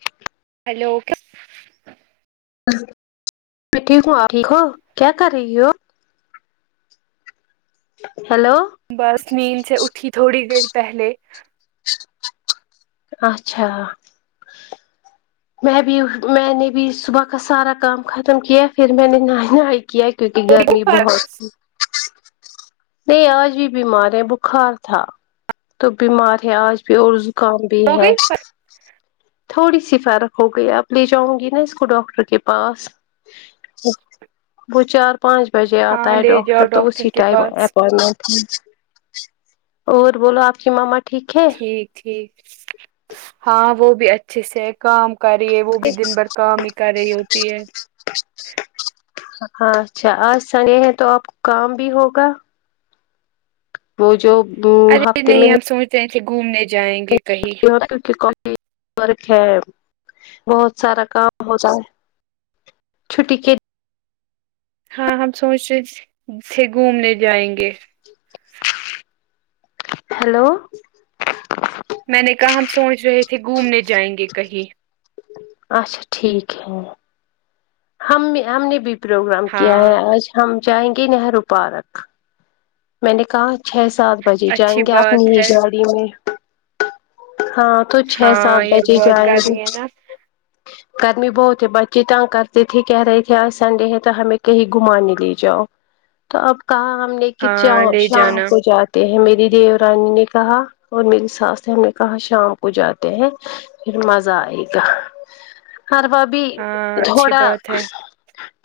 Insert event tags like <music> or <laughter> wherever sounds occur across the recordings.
ش لوگ میں ٹھیک ہوں آپ ٹھیک ہو کیا کر رہی ہو ہیلو بس نیند سے اٹھی تھوڑی دیر پہلے اچھا میں بھی میں نے بھی صبح کا سارا کام ختم کیا پھر میں نے نہ نہائی ہے کیونکہ ہو گئی گرمی فرق بہت تھی نہیں آج بھی بیمار ہے بخار تھا تو بیمار ہے آج بھی اور کام بھی ہو ہے گئی تھوڑی سی فرق ہو گئی آپ لے جاؤں گی نا اس کو ڈاکٹر کے پاس وہ چار پانچ بجے فرق؟ ہاں آتا ہے لے جاؤ ڈاکٹر تو اسی کے ٹائم پاس اور بولو آپ کی ماما ٹھیک ہے ٹھیک ٹھیک ہاں وہ بھی اچھے سے کام کر رہی ہے وہ بھی دن بھر کام ہی کر رہی ہوتی ہے ہاں اچھا آج سنڈے ہیں تو آپ کو کام بھی ہوگا وہ جو ہفتے میں سے گھومنے جائیں گے کہیں کیک کای ورک ہے بہت سارا کام ہوتا ہے چھٹی کے ہاں ہم سوچ رہےے گھومنے جائیں گے ہیلو میں نے کہا ہم سوچ رہے تھے گھومنے جائیں گے کہیں اچھا ٹھیک ہے ہم ہم نے بھی پروگرام کیا ہاں ہے آج ہم جائیں گے نہرو پارک میں نے کہا چھ سات بجے جائیں اچھی گے اپنی بات ہی ہے گاڑی میں ہاں تو چھ سات ہاں یہ بجے بہت جائےیں گی گرمی ہے نا گرمی بہت ہے بچے تنگ کرتے تھے کہہ رہے تھے آج سنڈے ہے تو ہمیں کہیں گھماے لے جاؤ تو اب کہا ہم نے کہ ہاں لے شام جانا کو جات ہیں میری دیو رانی نے کہا اور میری ساس نے ہم نے کہا شام کو جاتے ہیں پھر مزہ آئے گا ہر باب ہاں اچھی تھوڑا بات ہے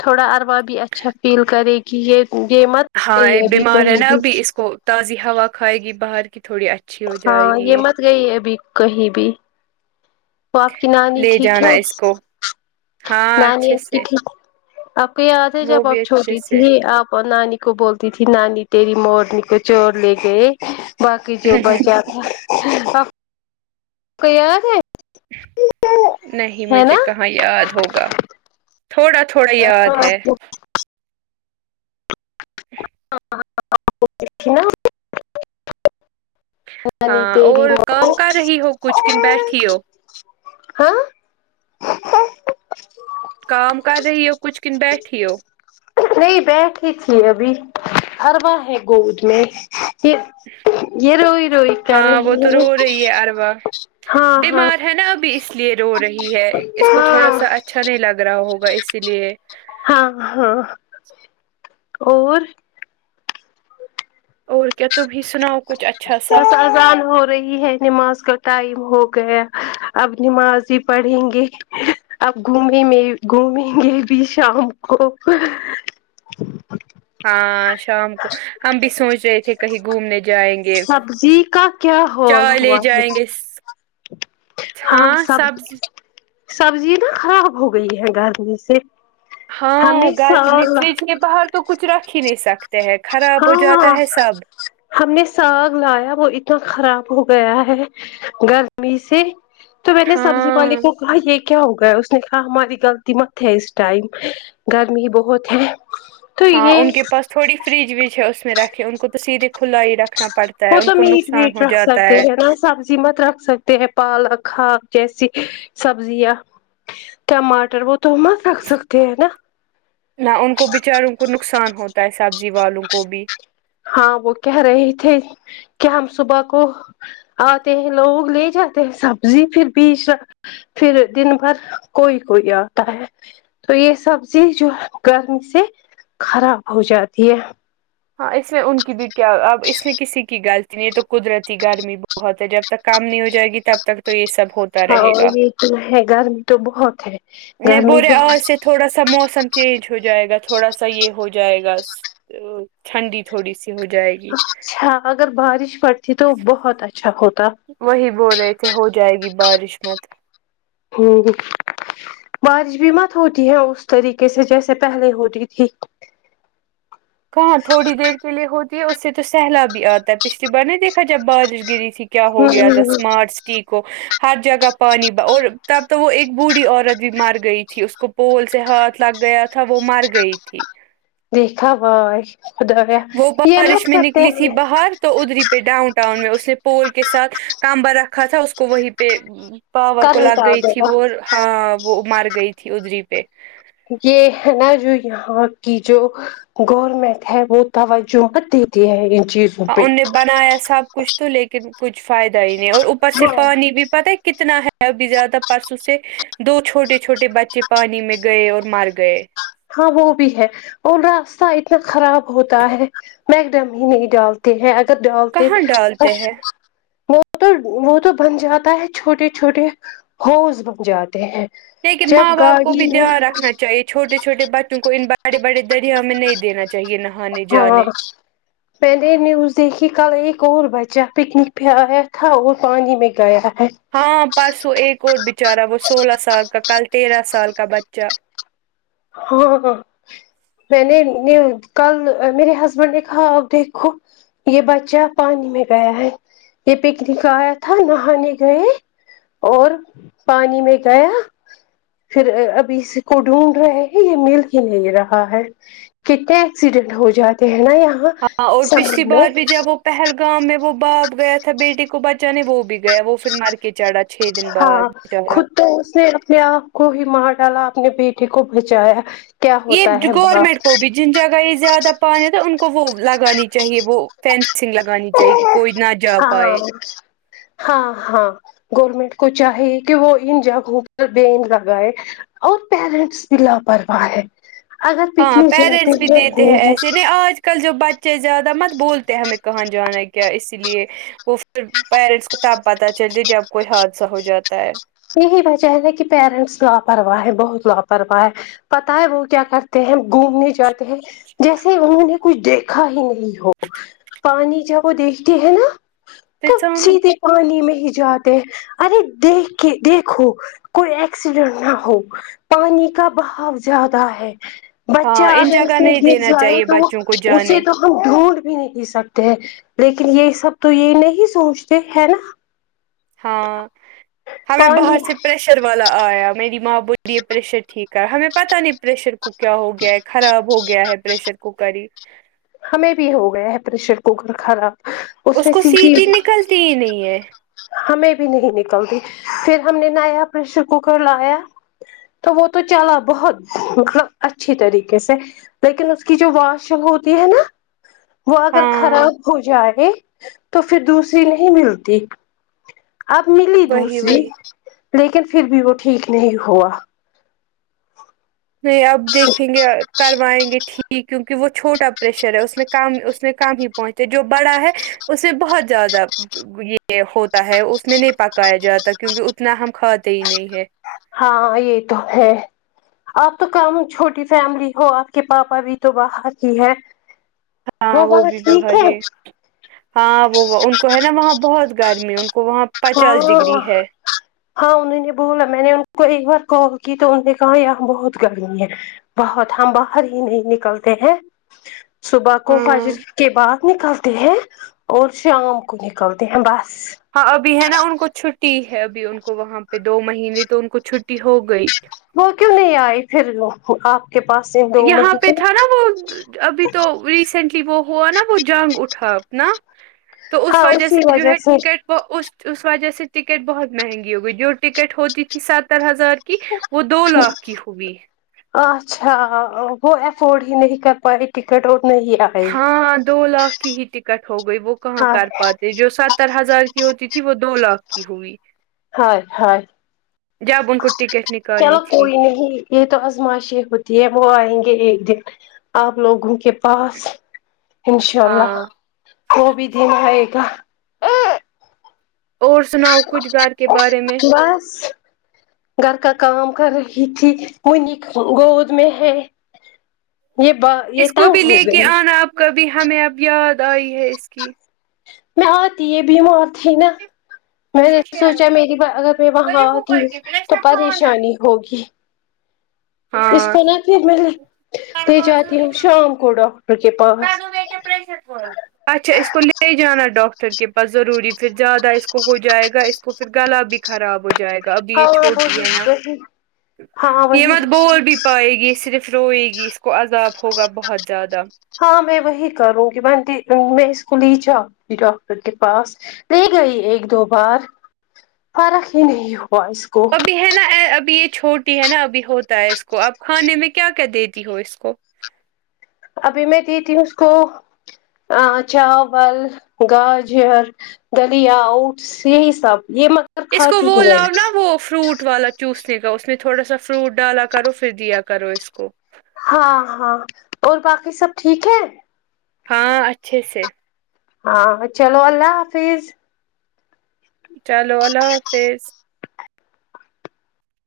تھوڑا عروا بھی اچھا فیل کرے کہ یہ یہ مت ہاں گئی ابھی بیمار ہے کہیں نا بھی ابھی اس کو تازی ہوا کھائے گی باہر کی تھوڑی اچھی ہو ہاں جائے گی یہ مت گئی ابھی کہیں بھی وہ آپ کی نانی لے ٹھیک جانا ہے اس کو ہاں نانی اچھے آپ کی سے ٹھیک ہے آپ کو یاد ہے وہ جب بھی آپ اچھے چھوٹی سے تھی آپ اور نانی کو بولتی تھی نانی تیری مورنی کو چور لے گئے باقی جو بچا تھا سب آپ کو یاد ہے نہیں ہے نا مجھے کہاں یاد ہوگا تھوڑا تھوڑا یاد ہے <inaudible> ہاں اور کام کر رہی ہو کچھ کن بیٹھی ہو <unintelligible> <inaudible> ہاں کام کر رہی ہو کچھ کن بیٹھی ہو نہیں بیٹھی تھی ابھی عروا ہے گود میں <inaudible> یہ روئی روئی کر ہاں وہ تو رہی ہے رو رہی اروا ہاں ہاں بیمار ہے نا ابھی اس لیے رو رہی ہے اس کو تھوڑا ہاں سا اچھا نہیں لگ رہا ہوگا اسی لیے ہاں ہاں اور اور کیا تم ہی سناؤ کچھ اچھا سا اذان ہو رہی ہے نماز کا ٹائم ہو گیا اب نماز ہی پڑھیں گے اپ گھومیں میں گھومیں گے بھی شام کو ہاں شام کو ہم بھی سوچ رہے تھے کہیں گھومنے جائیں گے سبزی کا کیا <inaudible> چا حال لے ہوا ہے جائیں گے ہاں سب سبزی نا خراب ہو گئی ہے گرمی سے ہاں ہم نے گھر ساگ میں لا فریج کے باہر تو کچھ رکھ ہی نہیں سکتے ہیں خراب ہو ہاں جاتا ہے سب ہم نے ساگ لایا وہ اتنا خراب ہو گیا ہے گرمی سے تو میں نے سبزی پانی ہاں وہ کہا یہ کیا ہو گیا اس نے کہا ہماری غلطی مت ہے اس ٹائم گرمی بہت ہے تو ہاں ان یہ کے پاس تھوڑی فریج وج ہے اس میں رکھیں ان کو تو سیدھے کھلا ہی رکھنا پڑتا ہے وہ ان تو کو میٹ نقصان ویٹ ہو رکھ جاتا سکتے ہے نا سبزی مت رکھ سکتے ہیں پالک ہاک جیسی سبزیاں ٹماٹر وہ تو <unintelligible> رکھ ستے ہیں ہے نا نہ ان کو بچاروں کو نقصان ہوتا ہے سبزی والوں کو بھی ہاں وہ کہہ رہے تھے کیا ہم صبح کو آتے ہیں لوگ لے جاتے ہیں سبزی پھر بھی پھر دن بھر کوئی کوئی آتا ہے تو یہ سبزی جو گرمی سے خراب ہو جاتی ہے ہاں اس میں ان کی بھی کیا اب اس میں کسی کی غلطی نہیں یہ تو قدرتی گرمی بہت ہے جب تک کام نہیں ہو جائے گی تب تک تو یہ سب ہوتا رہے ہاں گا یہ تو ہے گرمی تو بہت ہے نہیں گرمی بورے بہت آج سے تھوڑا سا موسم چینج ہو جائے گا تھوڑا سا یہ ہو جائے گا ٹھنڈی تھوڑی سی ہو جائے گی اچھا اگر بارش پڑتی تو بہت اچھا ہوتا وہی بول رہے تھے ہو جائے گی بارش مت ٹھیک بارش بھی مت ہوتی ہے اس طریقے سے جیسے پہلے ہوتی تھی کہاں تھوڑی دیر کے لیے ہوتی ہے اس سے تو سہلاب بھی آتا ہے پچھلی بار نہیں دیکھا جب بارش گری تھی کیا ہو گیا ہوں تھاسمارچ کو ہر جگہ پانی ب اور تب تو وہ ایک بوڑھی عورت بھی مر گئی تھی اس کو پول سے ہاتھ لگ گیا تھا وہ مر گئی تھی دیکھا بھائی خدایا وہ یہ مت بارش میں سکتے نکلی تھی ہیں باہر تو ادری پہ ڈاؤن ٹاؤن میں اس نے پول کے ساتھ کمبا رکھا تھا اس کو وہی پہ پاور کو کرنٹ لگ آ گئی تھی گیا وہ ہاں وہ مر گئی تھی ادھری پہ یہ ہے نا جو یہاں کی جو گورنمنٹ ہے وہ توجہ مت دیتی ہے ان چیز ان نے بنایا سب کچھ تو لیکن کچھ فائدہ ہی نہیں اور پس ہاں پانی بھی پتا ہے کتنا ہے ا بھی زیادہ پرسوں سے دو چھوٹے چھوٹے بچے پانی میں گئے اور مر گئے ہاں وہ بھی ہے اور راستہ اتنا خراب ہوتا ہے میں ایک دم ہی نہیں ڈالتا ہے اگر ڈالتے کہاں ڈالتے ہیں <unintelligible> وہ تو وہ تو بن جاتا ہے چھوٹے چھوٹے ہوز بن جاتے ہیں لیکن جب ماں باپ کو گاڑی بھی میں دھیان رکھنا چاہیے چھوٹے چھوٹے بچوں کو ان بڑے بڑے دریا میں نہیں دینا چاہیے چاہیے نہانے ہاں جانے میں نے نیوز دیکھی کل ایک اور بچہ پکنک پہ آیا تھا اور پانی میں گیا ہے ہاں پرسوں ایک اور بچارا وہ سولہ سال کا کل تیرہ سال کا بچہ ہاں ہاں میں نے کل میرے ہسبینڈ نے کہا دیکھو یہ بچہ پانی میں گیا ہے یہ پکنک آیا تھا نہانے گئے اور پانی میں گیا پھر ابھی اس کو ڈھونڈ رہے ہیں یہ مل ہی نہیں رہا ہے کتنے ایکسیڈنٹ ہو جاتے ہیں یہاں ہاں اور سمر پچھلی میں بار بھی جب وہ پہلگام میں وہ باپ گیا تھا بیٹی کو بچانے وہ بھی گیا وہ پھر مر کے چڑا چھ دن بعد ہاں بچارا خود تو اس نے اپنے آپ کو ہی مار ڈالا اپنے بیٹے کو بچایا کیا یہ ہوتا ہے گورنمنٹ باپ کو بھی جن جگہ یہ زیادہ پانی تھا ان کو وہ لگانی چاہیے وہ فینس انگ لگانی چاہیے کہ کوئی نہ جا پائے ہاں ہاں ہاں گورنمنٹ کو چاہیے کہ وہ ان جگہوں پر بین لگائے اور پیرنٹس بھی لاپرواہ ہے اگر ہاں پکنک جاتے پیرنٹس بھی ہو دیتے ہیں گھوم ایسے نہیں آج کل جو بچے زیادہ مت بولتے ہیں ہمیں کہاں جانا ہے کیا اسی لیے وہ پھر پیرنٹس کو تب پتہ چلتی جب کوئی حادثہ ہو جاتا ہے یہی وجہ ہے کہ پیرنٹس لاپرواہ ہے بہت لاپرواہ ہے پتا ہے وہ کیا کرتے ہیں گھومنے جاتے ہیں جیسے ہی انہوں نے دیکھ کھا ہی نہیں ہو پانی جب وہ دیکھتے ہیں نا تب سیدھے پانی میں ہی جاتے ہیں ارے دیکھ کے دیکھو کوئی ایکسیڈنٹ نہ ہو پانی کا بہاؤ زیادہ ہے بچہ ہاں ان اگر اس جگہ میں نہیں گر دینا جائے چاہیے تو بچوں کو اسے جانے تو ہم ڈھونڈ بھی نہیں سکتے ہیں لیکن یہ سب تو یہ نہیں سوچتے ہے نا ہاں ہمیں باہر پانی سے پریشر والا آیا میری ماں بولی ہے پریشر ٹھیک ہمیں پتہ نہیں پریشر کو کیا ہو گیا ہے خراب ہو گیا ہے پریشر کوکر ہی ہمیں بھی ہو گیا ہے پریشر کوکر خراب اس کو سیٹی نکلتی ہی نہیں ہے ہمیں بھی نہیں نکلتی پھر ہم نے نایا پریشر کوکر لایا تو وہ تو چلا بہت مطلب اچھی طریقے سے لیکن اس کی جو واش ہوتی ہے نا وہ اگر ہاں خراب ہو جائے تو پھر دوسری نہیں ملتی اب ملی وہی دوسری وہی لیکن پھر بھی وہ ٹھیک نہیں ہوا نہیں آب دیکھیں گے کروائیں گے ٹھیک کیونکہ وہ چھوٹا پریشر ہے اس میں کم اس میں کم ہی پہنچتا جو بڑا ہے اسے بہت زیادہ یہ ہوتا ہے اس میں نہیں پکایا جاتا کیونکہ اتنا ہم کھاتے ہی نہیں ہے ہاں یہ تو ہے آپ تو کم چھوٹی فیملی ہو آپ کے پاپا بھی تو باہر ہی ہے وہ ہاں بولا بھی ٹھیک باہر ہے ہی ہاں وہ ان کو ہے نا وہاں بہت گرمی ان کو وہاں پچاس ہاں ڈگری ہے ہاں انہوں نے بولا میں نے ان کو ایک بار کال کی تو انوں نے کہا یہاں بہت گرمی ہے بہت ہم باہر ہی نہیں نکلتے ہیں صبح کو ہاں فجر کے بعد نکلتے ہیں اور شام کو نکلتے ہیں بس ہاں ابھی ہے نا ان کو چھٹی ہے ابھی ان کو وہاں پہ دو مہینے تو ان کو چھٹی ہو گئی وہ کیوں نہیں آئی پھر آپ کے پاس سے یہاں پہ تھا نا وہ ابھی تو ریسینٹ وہ ہوا نا وہ جنگ اٹھا اپنا تو اس وجہ سے جو ہے ٹکٹ وہ اس اس وجہ سے ٹکٹ بہت مہنگی ہو گئی جو ٹکٹ ہوتی تھی ستر ہزار کی وہ دو لاکھ کی ہوئی اچھا وہ ایفورڈ ہی نہیں کر پاری ٹکت نہیں ی ہاں دو لاکھ کی ہی ٹکٹ ہو گئی وہ کہاں ہاں کر پاتے جو ستر ہزار ہوتی تھی وہ دو لاکھ کی ہوئی ہ ہ جب ان کو ٹکٹ نکالنی چلو تھی کوئی نہیں یہ تو ازمائشی ہوتی ہے وہ آئیں گے ایک دن آپ لوگوں کے پاس انشاء اللہ ہاں وہ بھی دن آئے گا اور سناؤ کچھ گھر کے بارے میں بس گھر کا کام کر رہی تھی منی گود میں ہے یہ ب اس کو تنگ بھی لے کے ہوگی آنا اب کبھی ہمیں اب یاد آئی ہے اس کی بہت یہ بھی اور تھی نا میں نے سوچا میری ب اگر میں وہاں آتی تو پریشانی ہوگی اس ہاں کونہ پھر میں لے لے جاتی ہو شام کو ڈاکٹر کے پاس ے پشر پڑ اچھا اس کو لے جانا ڈاکٹر کے پاس ضروری پھر زیادہ اس کو ہو جائے گا اس کو پھر گلا بھی خراب ہو جائے گا ابھی ہاں یہ چھوٹی وہی ہے نا وہی ہاں یہ وہی مت بول پائے گی صرف روئے گی اس کو عذاب ہوگا بہت زیادہ ہاں میں وہی کروں گی میں میں اس کو لی جاؤ ڈاکٹر کے پاس لے گئی ایک دو بار فرق ہی نہیں ہوا اس کو اب ہے نا ابھی یہ چھوٹی ہے نا ابھی ہوتا ہے اس کو اب کھانے میں کیا کیا دیتی ہو اس کو ابھی میں دیتی ہو اسکو ا چاول گاجر دالیااٹس یھی سب دی مے اس کو وہ لاؤ نا وہ فروٹ والا چسنے کا اس میں تھوڑا سا فروٹ ڈالا کرو پھر دیا کرو اس کو ہاں ہاں اور باقی سب ٹھیک ہے ہاں اچھے سے ہاں چلو اللہ حافظ چلو اللہ حافظ